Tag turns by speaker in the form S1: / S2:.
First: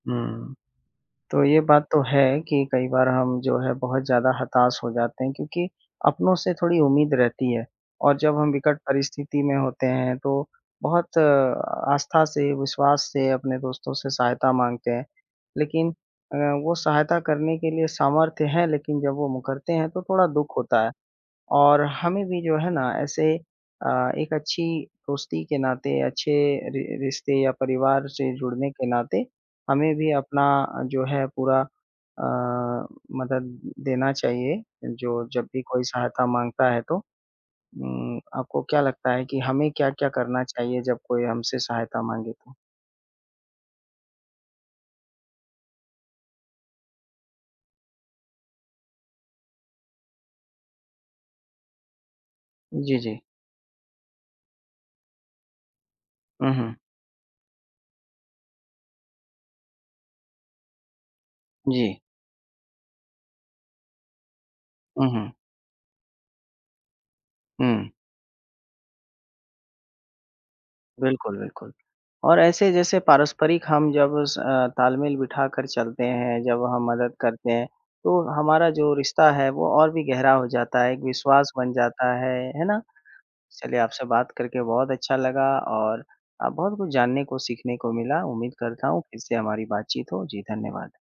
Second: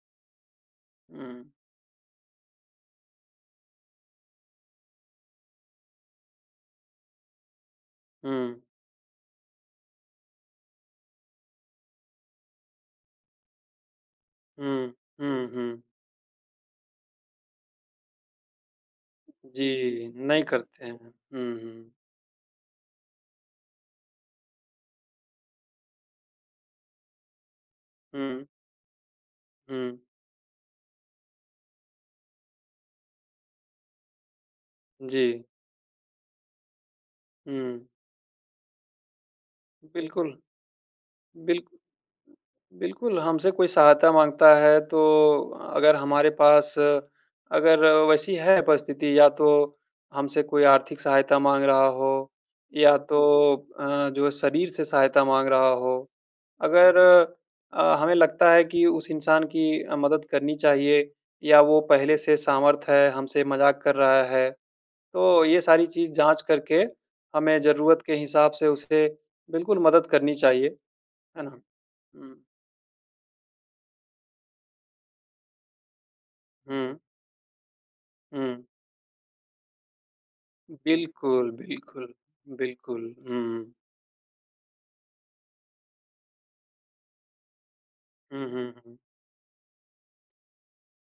S1: हुँ। तो
S2: हुँ।
S1: ये बात तो है कि कई बार हम जो है बहुत ज़्यादा हताश हो जाते हैं, क्योंकि अपनों से थोड़ी उम्मीद रहती है। और जब हम
S2: हुँ।
S1: विकट परिस्थिति में होते हैं तो बहुत आस्था से, विश्वास से अपने दोस्तों से सहायता माँगते
S2: हुँ,
S1: हैं।
S2: हुँ, हुँ।
S1: लेकिन अ, वो सहायता करने के लिए सामर्थ्य हैं लेकिन जब वो मुकरते हैं तो
S2: जी,
S1: थोड़ा
S2: नहीं
S1: दुःख होता
S2: करते
S1: है।
S2: हैं। हुँ,
S1: और
S2: हुँ।
S1: हमें भी जो है ना ऐसे अ, एक अच्छी दोस्ती के नाते, अच्छे रि रिश्ते या परिवार से
S2: हुँ।
S1: जुड़ने के नाते हमें
S2: हुँ।
S1: भी अपना जो है पूरा अ, मदद देना चाहिए, जो
S2: जी।
S1: जब भी कोई सहायता माँगता है तो।
S2: हुँ।
S1: उम, आपको क्या लगता है कि हमें क्या-क्या
S2: बिल्कुल।
S1: करना चाहिए जब कोई हमसे
S2: बिल्क
S1: सहायता माँगे तो?
S2: बिल्कुल हमसे कोई सहायता माँगता है तो अगर हमारे पास अगर वैसी है परिस्थिति या तो हमसे कोई आर्थिक सहायता माँग रहा हो या
S1: जी,
S2: तो
S1: जी।
S2: अ, जो शरीर से सहायता माँग रहा हो,
S1: हुँ, हुँ।
S2: अगर अ, हमें लगता है कि उस इंसान की अ, मदद करनी चाहिए या वो
S1: जी।
S2: पहले से सामर्थ्य है, हमसे मज़ाक कर रहा है
S1: हुँ, हुँ।
S2: तो ये सारी चीज़ जाँच करके हमें
S1: हुँ।
S2: ज़रूरत के हिसाब से उसे बिल्कुल मदद करनी चाहिए।
S1: बिल्कुल,
S2: है ना।
S1: बिल्कुल। और
S2: हुँ।
S1: ऐसे जैसे पारस्परिक हम जब स अ, तालमेल बिठाकर चलते हैं, जब हम
S2: हुँ।
S1: मदद करते हैं तो
S2: हुँ।
S1: हमारा जो रिश्ता है वो और भी गहरा हो जाता है, एक
S2: बिल्कुल,
S1: विश्वास बन
S2: बिल्कुल।
S1: जाता है, है ना।
S2: बिल्कुल, हुँ।
S1: चलिए आपसे बात करके बहुत अच्छा लगा और अ, बहुत कुछ जानने को, सीखने को मिला।
S2: हुँ,
S1: उम्मीद
S2: हुँ,
S1: करता
S2: हुँ।
S1: हूँ फिर से हमारी बातचीत हो। जी, धन्यवाद।